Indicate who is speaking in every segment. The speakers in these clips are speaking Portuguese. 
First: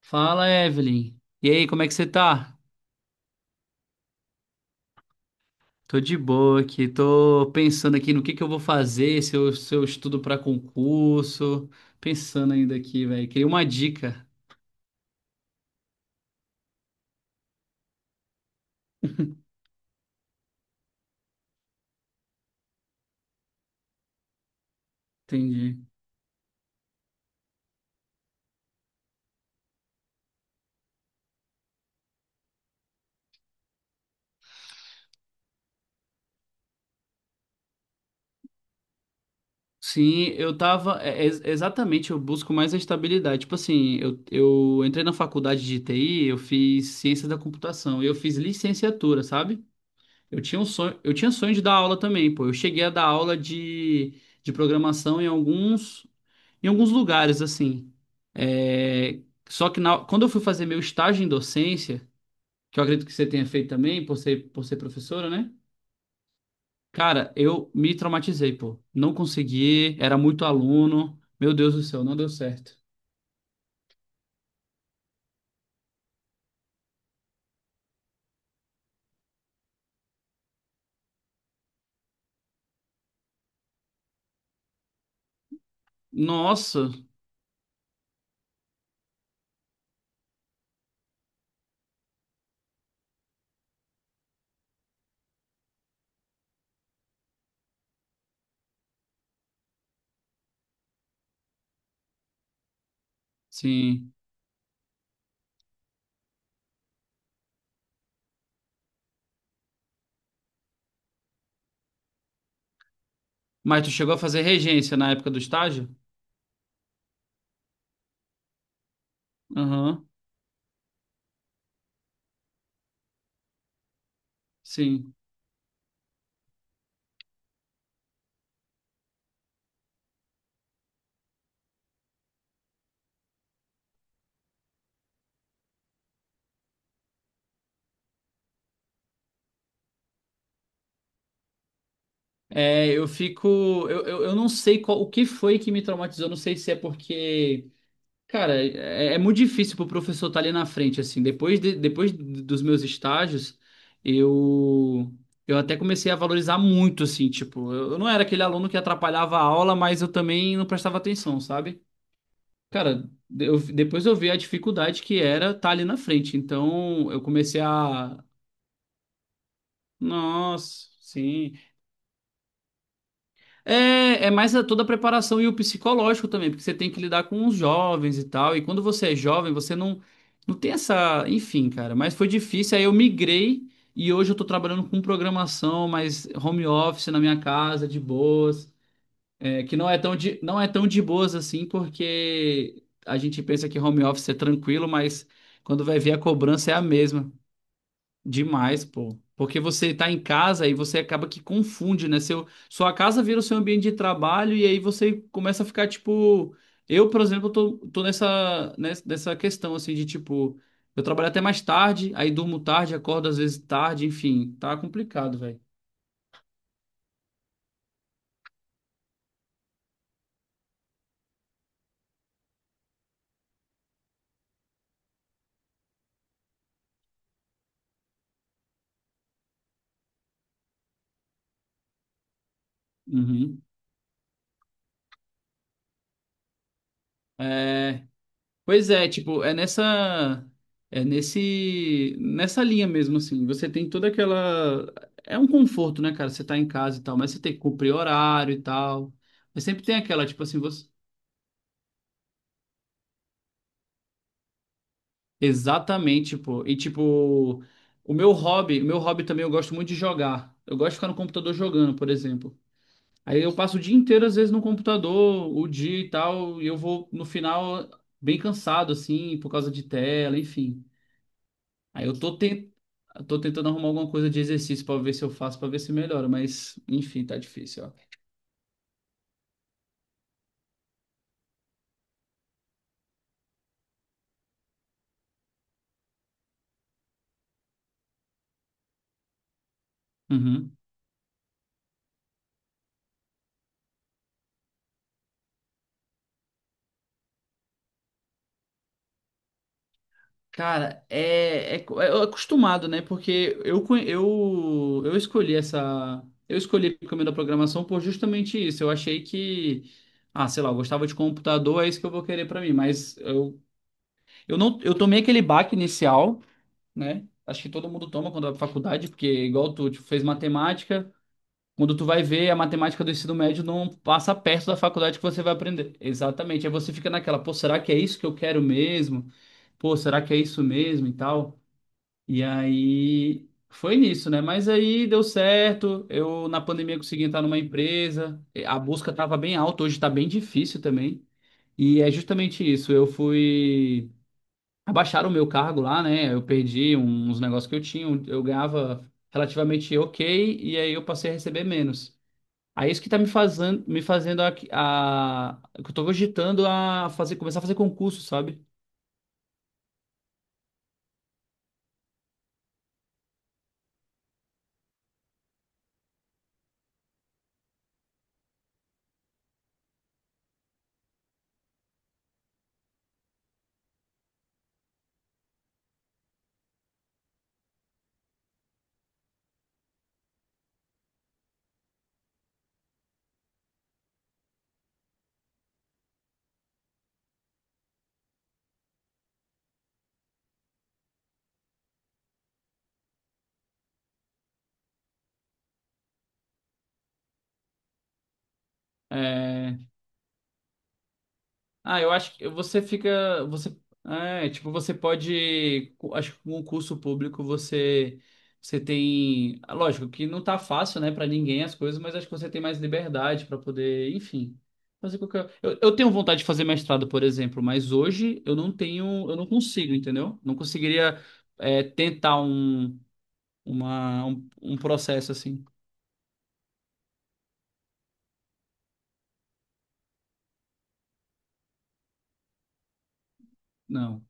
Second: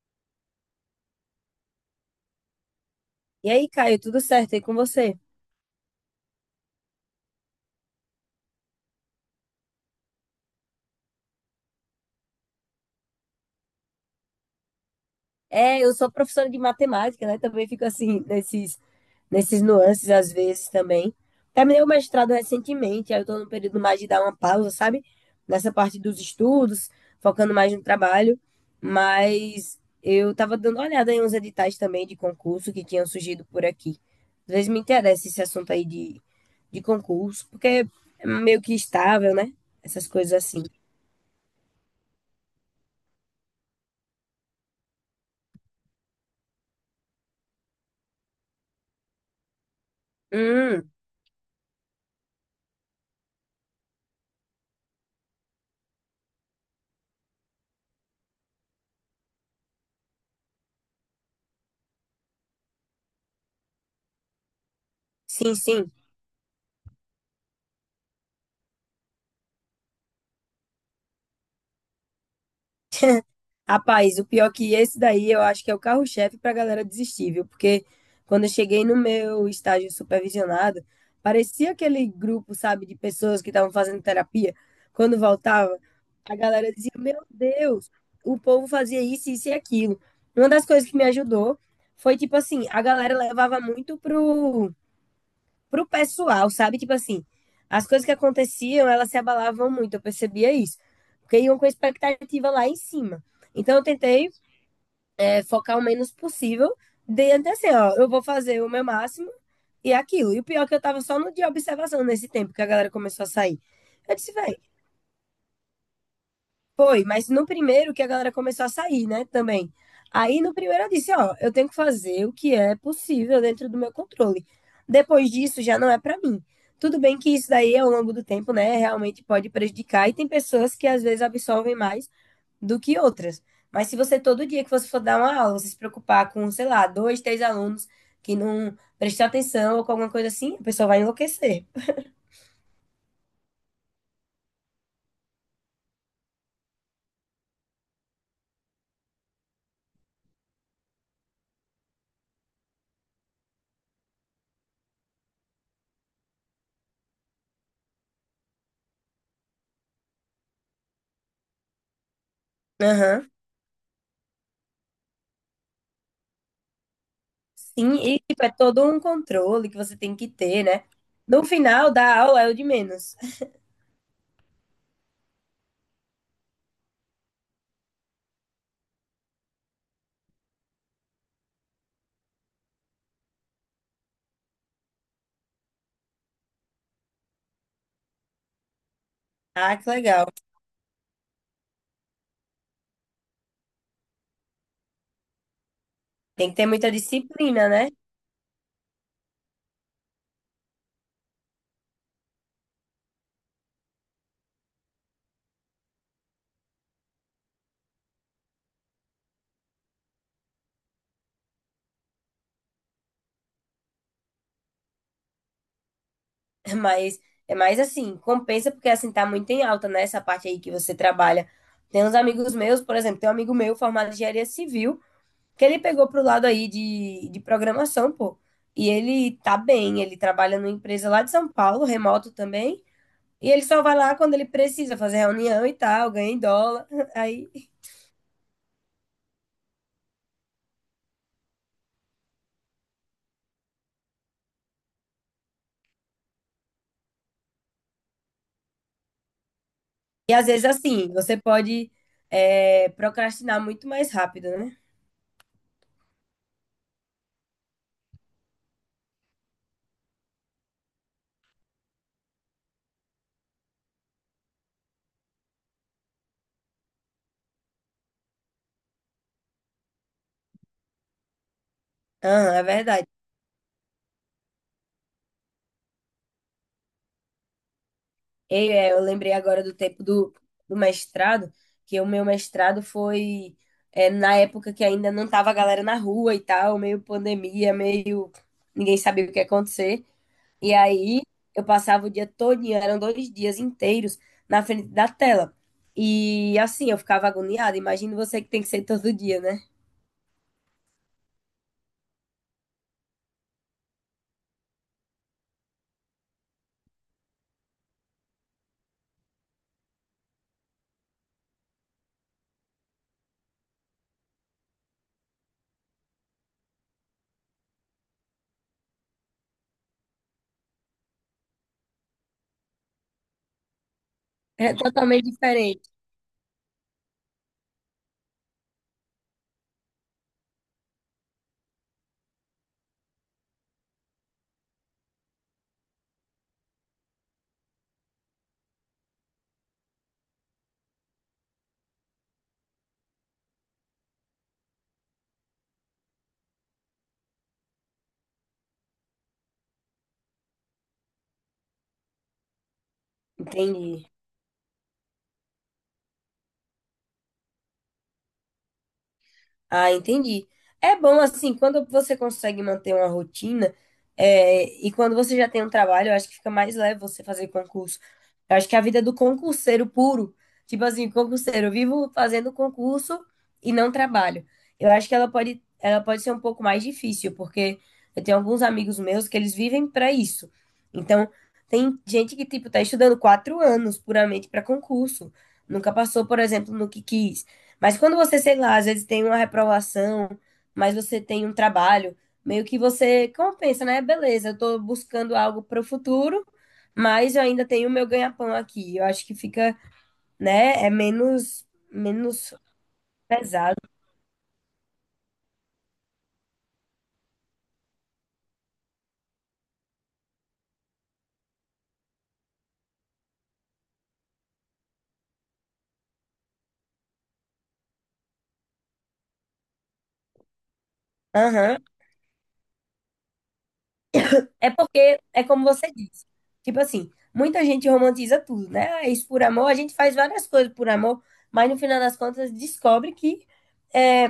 Speaker 1: Fala, Evelyn. E aí, como é que você tá?
Speaker 2: E aí, Caio, tudo certo aí com você?
Speaker 1: Tô de boa aqui, tô pensando aqui no que eu vou fazer, se eu estudo pra concurso. Pensando ainda aqui, velho. Queria uma dica.
Speaker 2: É, eu sou professora de matemática, né? Também fico assim, nesses nuances às vezes também. Terminei o mestrado recentemente, aí eu tô num período mais de dar uma pausa, sabe? Nessa
Speaker 1: Entendi.
Speaker 2: parte dos estudos, focando mais no trabalho. Mas eu tava dando uma olhada em uns editais também de concurso que tinham surgido por aqui. Às vezes me interessa esse assunto aí de concurso, porque é meio que estável, né? Essas
Speaker 1: Sim,
Speaker 2: coisas
Speaker 1: eu
Speaker 2: assim.
Speaker 1: tava. É exatamente, eu busco mais a estabilidade. Tipo assim, eu entrei na faculdade de TI, eu fiz ciência da computação e eu fiz licenciatura, sabe? Eu tinha um
Speaker 2: Hum,
Speaker 1: sonho, eu tinha sonho de dar aula também, pô. Eu cheguei a dar aula de programação em alguns. Em alguns lugares, assim. É, só que quando eu fui fazer meu estágio em docência, que eu acredito que você tenha feito também, por ser professora, né?
Speaker 2: sim, sim.
Speaker 1: Cara, eu me traumatizei, pô. Não consegui, era muito aluno. Meu Deus do céu, não deu certo.
Speaker 2: Rapaz, o pior que esse daí eu acho que é o carro-chefe para a galera desistir, viu? Porque quando eu cheguei no meu estágio supervisionado, parecia aquele grupo, sabe, de pessoas que estavam fazendo terapia. Quando voltava, a galera
Speaker 1: Nossa,
Speaker 2: dizia: Meu Deus, o povo fazia isso, isso e aquilo. Uma das coisas que me ajudou foi, tipo assim, a galera levava muito pro pessoal, sabe? Tipo assim, as coisas que aconteciam, elas se abalavam muito, eu percebia isso. Porque iam com expectativa lá em cima. Então, eu
Speaker 1: sim.
Speaker 2: tentei focar o menos possível, dentro assim, ó, eu vou fazer o meu máximo e aquilo. E o pior é que eu tava só no de observação nesse tempo que a galera começou a sair.
Speaker 1: Mas tu chegou
Speaker 2: Eu
Speaker 1: a
Speaker 2: disse,
Speaker 1: fazer
Speaker 2: véi,
Speaker 1: regência na época do estágio?
Speaker 2: foi, mas no primeiro que a galera começou a sair, né, também.
Speaker 1: Aham,
Speaker 2: Aí no primeiro eu disse, ó, eu tenho que fazer o que é possível dentro do meu controle.
Speaker 1: sim.
Speaker 2: Depois disso já não é pra mim. Tudo bem que isso daí ao longo do tempo, né, realmente pode prejudicar e tem pessoas que às vezes absorvem mais do que outras. Mas se você todo dia que você for dar uma aula, você se preocupar com, sei lá, dois, três alunos que não prestam atenção ou com alguma coisa assim, a pessoa vai enlouquecer.
Speaker 1: É, eu fico. Eu não sei qual, o que foi que me traumatizou. Não sei se é porque cara, é, é muito difícil pro professor estar ali na frente, assim. Depois, depois dos meus estágios, eu, eu até comecei a valorizar muito, assim, tipo, eu não era aquele aluno que atrapalhava a aula, mas eu também não prestava atenção, sabe? Cara,
Speaker 2: Aham.
Speaker 1: depois eu vi a dificuldade que era estar ali na frente. Então, eu comecei
Speaker 2: Sim,
Speaker 1: a.
Speaker 2: e tipo, é todo um controle que você tem que ter, né?
Speaker 1: Nossa,
Speaker 2: No
Speaker 1: sim.
Speaker 2: final da aula é o de menos.
Speaker 1: É, é mais toda a preparação e o psicológico também, porque você tem que lidar com os jovens e tal. E quando você é jovem, você não, não tem essa. Enfim, cara, mas foi difícil. Aí eu migrei e hoje eu tô trabalhando com programação, mas home office na minha casa, de boas. É, que
Speaker 2: Ah,
Speaker 1: não
Speaker 2: que
Speaker 1: é tão
Speaker 2: legal.
Speaker 1: de, não é tão de boas assim, porque a gente pensa que home office é tranquilo, mas quando vai ver a
Speaker 2: Tem que ter
Speaker 1: cobrança é a
Speaker 2: muita
Speaker 1: mesma.
Speaker 2: disciplina, né?
Speaker 1: Demais, pô. Porque você tá em casa e você acaba que confunde, né? Sua casa vira o seu ambiente de trabalho e aí você começa a ficar tipo. Eu, por exemplo, tô nessa questão assim de tipo. Eu trabalho até mais tarde, aí durmo tarde, acordo às vezes tarde, enfim, tá complicado, velho.
Speaker 2: Mas é mais assim, compensa porque assim tá muito em alta, né? Essa parte aí que você trabalha. Tem uns amigos meus, por exemplo, tem um amigo meu formado em engenharia civil, que ele pegou pro lado aí de programação, pô. E ele tá bem, ele trabalha numa empresa lá de São Paulo, remoto também. E ele
Speaker 1: Uhum.
Speaker 2: só vai lá quando ele precisa fazer reunião e tal, ganha em dólar. Aí.
Speaker 1: Pois é, tipo, é nessa nesse nessa linha mesmo assim. Você tem toda aquela é um conforto, né, cara? Você tá em casa e tal, mas você tem que cumprir horário e tal. Mas sempre tem aquela,
Speaker 2: E
Speaker 1: tipo
Speaker 2: às
Speaker 1: assim,
Speaker 2: vezes,
Speaker 1: você
Speaker 2: assim, você pode, procrastinar muito mais rápido, né?
Speaker 1: exatamente, tipo, e tipo, o meu hobby também eu gosto muito de jogar. Eu gosto de ficar no computador jogando, por exemplo. Aí eu passo o dia inteiro às vezes no computador, o dia e tal, e eu vou no final bem cansado assim, por causa de tela, enfim. Aí eu
Speaker 2: Ah, é verdade.
Speaker 1: eu tô tentando arrumar alguma coisa de exercício pra ver se eu faço, pra ver se melhora, mas enfim, tá difícil, ó.
Speaker 2: Eu lembrei agora do tempo do mestrado, que o meu mestrado foi, na época que ainda não tava a galera na rua e tal, meio pandemia, meio ninguém sabia o que ia acontecer. E
Speaker 1: Uhum.
Speaker 2: aí eu passava o dia todo, eram 2 dias inteiros na frente da tela. E assim, eu ficava agoniada. Imagina você que tem que ser todo dia, né?
Speaker 1: Cara, é, é, é acostumado, né? Porque eu escolhi essa. Eu escolhi o caminho da programação por justamente isso. Eu achei que. Ah, sei lá, eu gostava de computador, é isso que eu vou querer pra mim. Mas eu não, eu tomei aquele baque inicial, né? Acho que todo mundo toma quando vai pra faculdade, porque igual tu, tipo, fez matemática. Quando tu vai ver, a matemática do ensino médio não passa perto
Speaker 2: É
Speaker 1: da faculdade que
Speaker 2: totalmente
Speaker 1: você vai
Speaker 2: diferente.
Speaker 1: aprender. Exatamente. Aí você fica naquela, pô, será que é isso que eu quero mesmo? Pô, será que é isso mesmo e tal? E aí foi nisso, né? Mas aí deu certo. Eu na pandemia consegui entrar numa empresa. A busca tava bem alta, hoje está bem difícil também. E é justamente isso. Eu fui abaixar o meu cargo lá, né? Eu perdi uns negócios que eu tinha, eu ganhava relativamente ok, e aí eu passei a receber menos. Aí é isso que tá me
Speaker 2: Entendi.
Speaker 1: fazendo que eu tô cogitando a fazer, começar a fazer concurso, sabe?
Speaker 2: Ah, entendi. É bom assim, quando você consegue manter uma rotina, e quando você já tem um trabalho, eu acho que fica mais leve você fazer concurso. Eu acho que a vida é do concurseiro puro, tipo assim, concurseiro, eu vivo fazendo concurso e não trabalho. Eu acho que ela pode ser um pouco mais difícil, porque eu tenho alguns amigos meus que eles vivem para isso. Então, tem gente que, tipo, tá estudando 4 anos puramente para concurso. Nunca passou, por exemplo, no que quis. Mas quando você, sei lá, às vezes tem uma reprovação, mas você tem um trabalho, meio que você compensa, né? Beleza, eu tô buscando algo para o futuro, mas eu ainda tenho o meu ganha-pão aqui. Eu acho que
Speaker 1: É,
Speaker 2: fica, né? É menos,
Speaker 1: ah, eu acho que
Speaker 2: menos
Speaker 1: você fica, você,
Speaker 2: pesado.
Speaker 1: é, tipo, você pode, acho que com o curso público você, você tem, lógico que não tá fácil, né, para ninguém as coisas, mas acho que você tem mais liberdade para poder, enfim, fazer qualquer. Eu tenho vontade de fazer mestrado, por exemplo, mas hoje eu não tenho, eu não consigo, entendeu? Não conseguiria, é,
Speaker 2: Aham.
Speaker 1: tentar
Speaker 2: É
Speaker 1: um
Speaker 2: porque,
Speaker 1: processo
Speaker 2: é
Speaker 1: assim.
Speaker 2: como você disse. Tipo assim, muita gente romantiza tudo, né? Ah, é isso por amor, a gente faz várias coisas por amor, mas no final das contas descobre que
Speaker 1: Não.
Speaker 2: é,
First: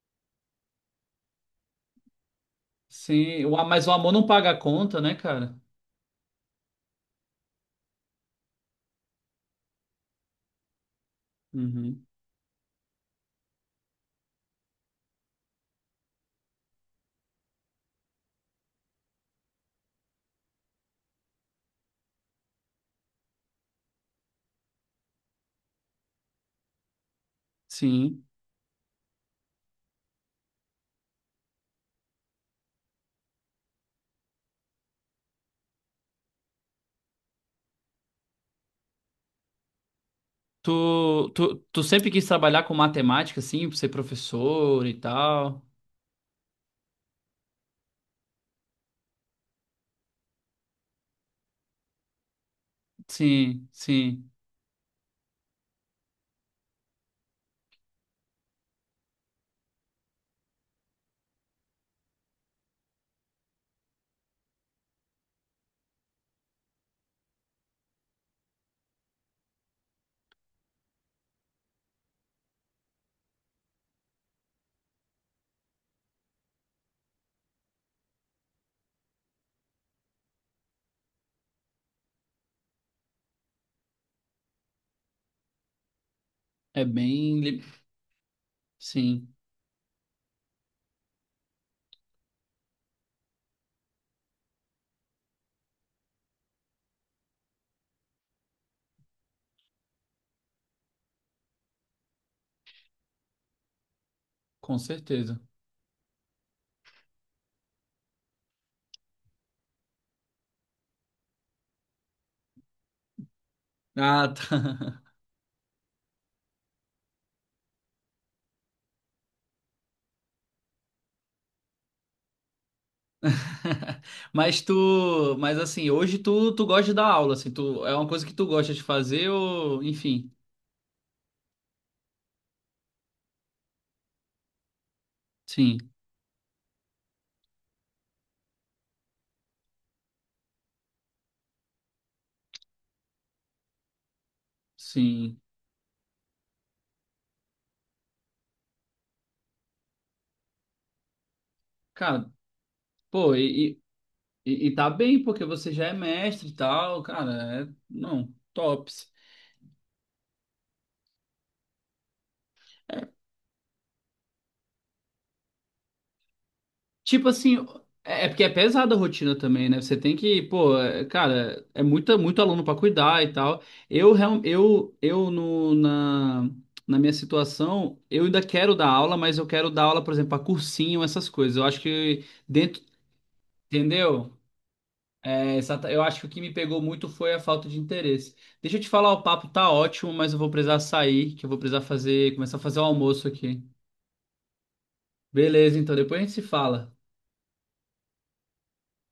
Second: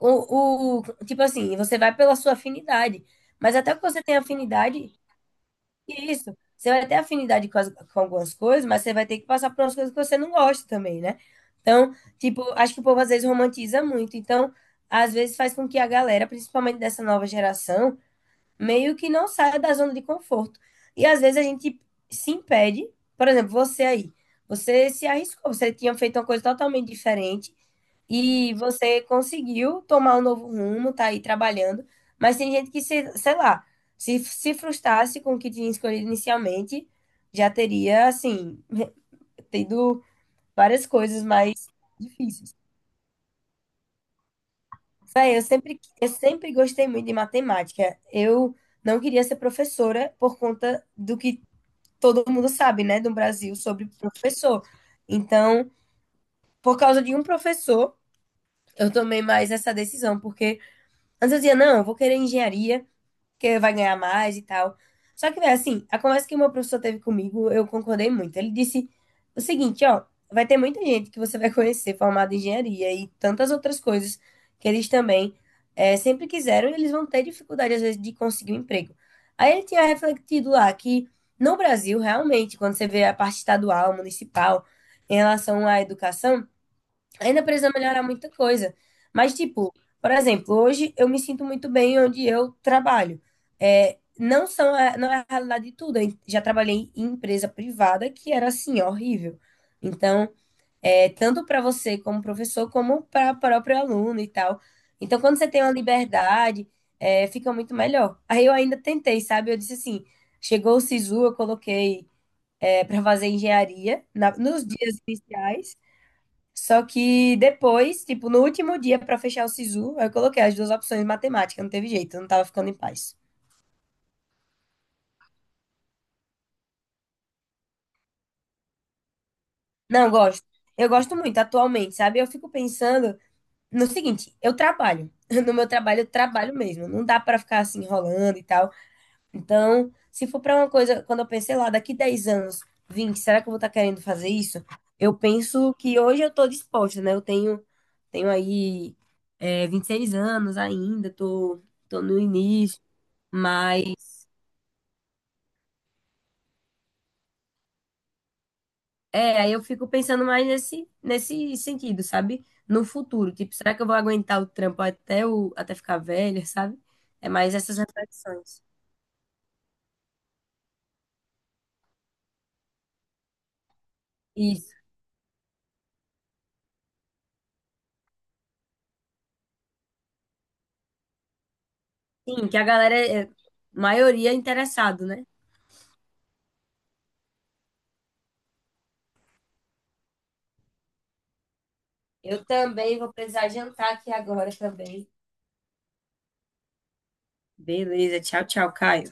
Speaker 2: Tipo assim, você vai pela sua afinidade.
Speaker 1: Sim,
Speaker 2: Mas até que
Speaker 1: mas o
Speaker 2: você
Speaker 1: amor
Speaker 2: tenha
Speaker 1: não paga a
Speaker 2: afinidade,
Speaker 1: conta, né, cara?
Speaker 2: e isso. Você vai ter afinidade com algumas coisas, mas você vai ter que passar por umas coisas que você não gosta também, né? Então,
Speaker 1: Uhum.
Speaker 2: tipo, acho que o povo às vezes romantiza muito. Então, às vezes faz com que a galera, principalmente dessa nova geração, meio que não saia da zona de conforto. E às vezes a gente se impede. Por exemplo, você aí. Você se arriscou, você tinha feito uma coisa totalmente diferente.
Speaker 1: Sim.
Speaker 2: E você conseguiu tomar um novo rumo, tá aí trabalhando, mas tem gente que, se, sei lá, se frustrasse com o que tinha escolhido inicialmente, já teria, assim, tido
Speaker 1: Tu,
Speaker 2: várias coisas
Speaker 1: tu,
Speaker 2: mais
Speaker 1: tu sempre quis
Speaker 2: difíceis.
Speaker 1: trabalhar com matemática, assim, pra ser professor e
Speaker 2: Véi, eu
Speaker 1: tal.
Speaker 2: sempre, eu sempre gostei muito de matemática. Eu não queria ser professora por conta do que todo mundo sabe, né, do Brasil
Speaker 1: Sim,
Speaker 2: sobre
Speaker 1: sim.
Speaker 2: professor. Então, por causa de um professor, eu tomei mais essa decisão, porque antes eu dizia, não, eu vou querer engenharia, que vai ganhar mais e tal. Só que, velho, assim, a conversa que o meu professor teve comigo, eu concordei muito. Ele disse o seguinte, ó, vai ter muita gente que você vai conhecer formada em engenharia e tantas outras coisas que eles também sempre quiseram e eles vão ter dificuldade, às vezes, de conseguir um emprego. Aí ele tinha refletido lá que no Brasil, realmente, quando você vê a parte estadual, municipal, em relação à educação,
Speaker 1: É
Speaker 2: ainda precisa melhorar muita coisa.
Speaker 1: sim,
Speaker 2: Mas, tipo, por exemplo, hoje eu me sinto muito bem onde eu trabalho. É, não é a realidade de tudo. Eu já trabalhei em empresa privada que era assim, horrível. Então, tanto para você como professor, como para o próprio aluno e tal.
Speaker 1: com
Speaker 2: Então, quando
Speaker 1: certeza.
Speaker 2: você tem uma liberdade, fica muito melhor. Aí eu ainda tentei, sabe? Eu disse assim, chegou o SISU, eu coloquei para fazer engenharia
Speaker 1: Ah,
Speaker 2: nos
Speaker 1: tá.
Speaker 2: dias iniciais. Só que depois, tipo, no último dia pra fechar o SISU, eu coloquei as duas opções de matemática, não teve jeito, eu não tava ficando em paz.
Speaker 1: Mas tu. Mas assim, hoje tu, tu gosta de dar aula, assim, tu, é uma coisa que tu gosta de fazer ou.
Speaker 2: Não, eu
Speaker 1: Enfim.
Speaker 2: gosto. Eu gosto muito atualmente, sabe? Eu fico pensando no seguinte, eu trabalho. No meu
Speaker 1: Sim,
Speaker 2: trabalho, eu trabalho mesmo. Não dá pra ficar assim enrolando e tal. Então, se for para uma coisa, quando eu pensei lá, daqui 10 anos, 20, será que eu vou estar querendo fazer isso? Eu
Speaker 1: sim.
Speaker 2: penso que hoje eu estou disposta, né? Eu tenho aí, 26 anos ainda, tô no
Speaker 1: Cara,
Speaker 2: início,
Speaker 1: pô, e,
Speaker 2: mas
Speaker 1: E, e tá bem, porque você já é mestre e tal, cara. É, não, tops.
Speaker 2: é, aí eu fico pensando mais nesse sentido, sabe? No futuro, tipo, será que eu vou aguentar o trampo até, até ficar velha, sabe?
Speaker 1: Tipo
Speaker 2: É mais
Speaker 1: assim,
Speaker 2: essas
Speaker 1: é, é porque é
Speaker 2: reflexões.
Speaker 1: pesada a rotina também, né? Você tem que, pô, é, cara, é muita, muito aluno pra cuidar e tal. Eu,
Speaker 2: Isso.
Speaker 1: eu no, na, na minha situação, eu ainda quero dar aula, mas eu quero dar aula, por exemplo, pra cursinho, essas coisas. Eu acho que
Speaker 2: Sim, que a
Speaker 1: dentro,
Speaker 2: galera, é, maioria é
Speaker 1: entendeu?
Speaker 2: interessado, né?
Speaker 1: É, eu acho que o que me pegou muito foi a falta de interesse. Deixa eu te falar, o papo tá ótimo, mas eu vou precisar sair, que eu vou precisar fazer,
Speaker 2: Eu
Speaker 1: começar a fazer o
Speaker 2: também vou
Speaker 1: almoço
Speaker 2: precisar
Speaker 1: aqui.
Speaker 2: jantar aqui agora também.
Speaker 1: Beleza, então depois a gente se fala.
Speaker 2: Beleza, tchau, tchau, Caio.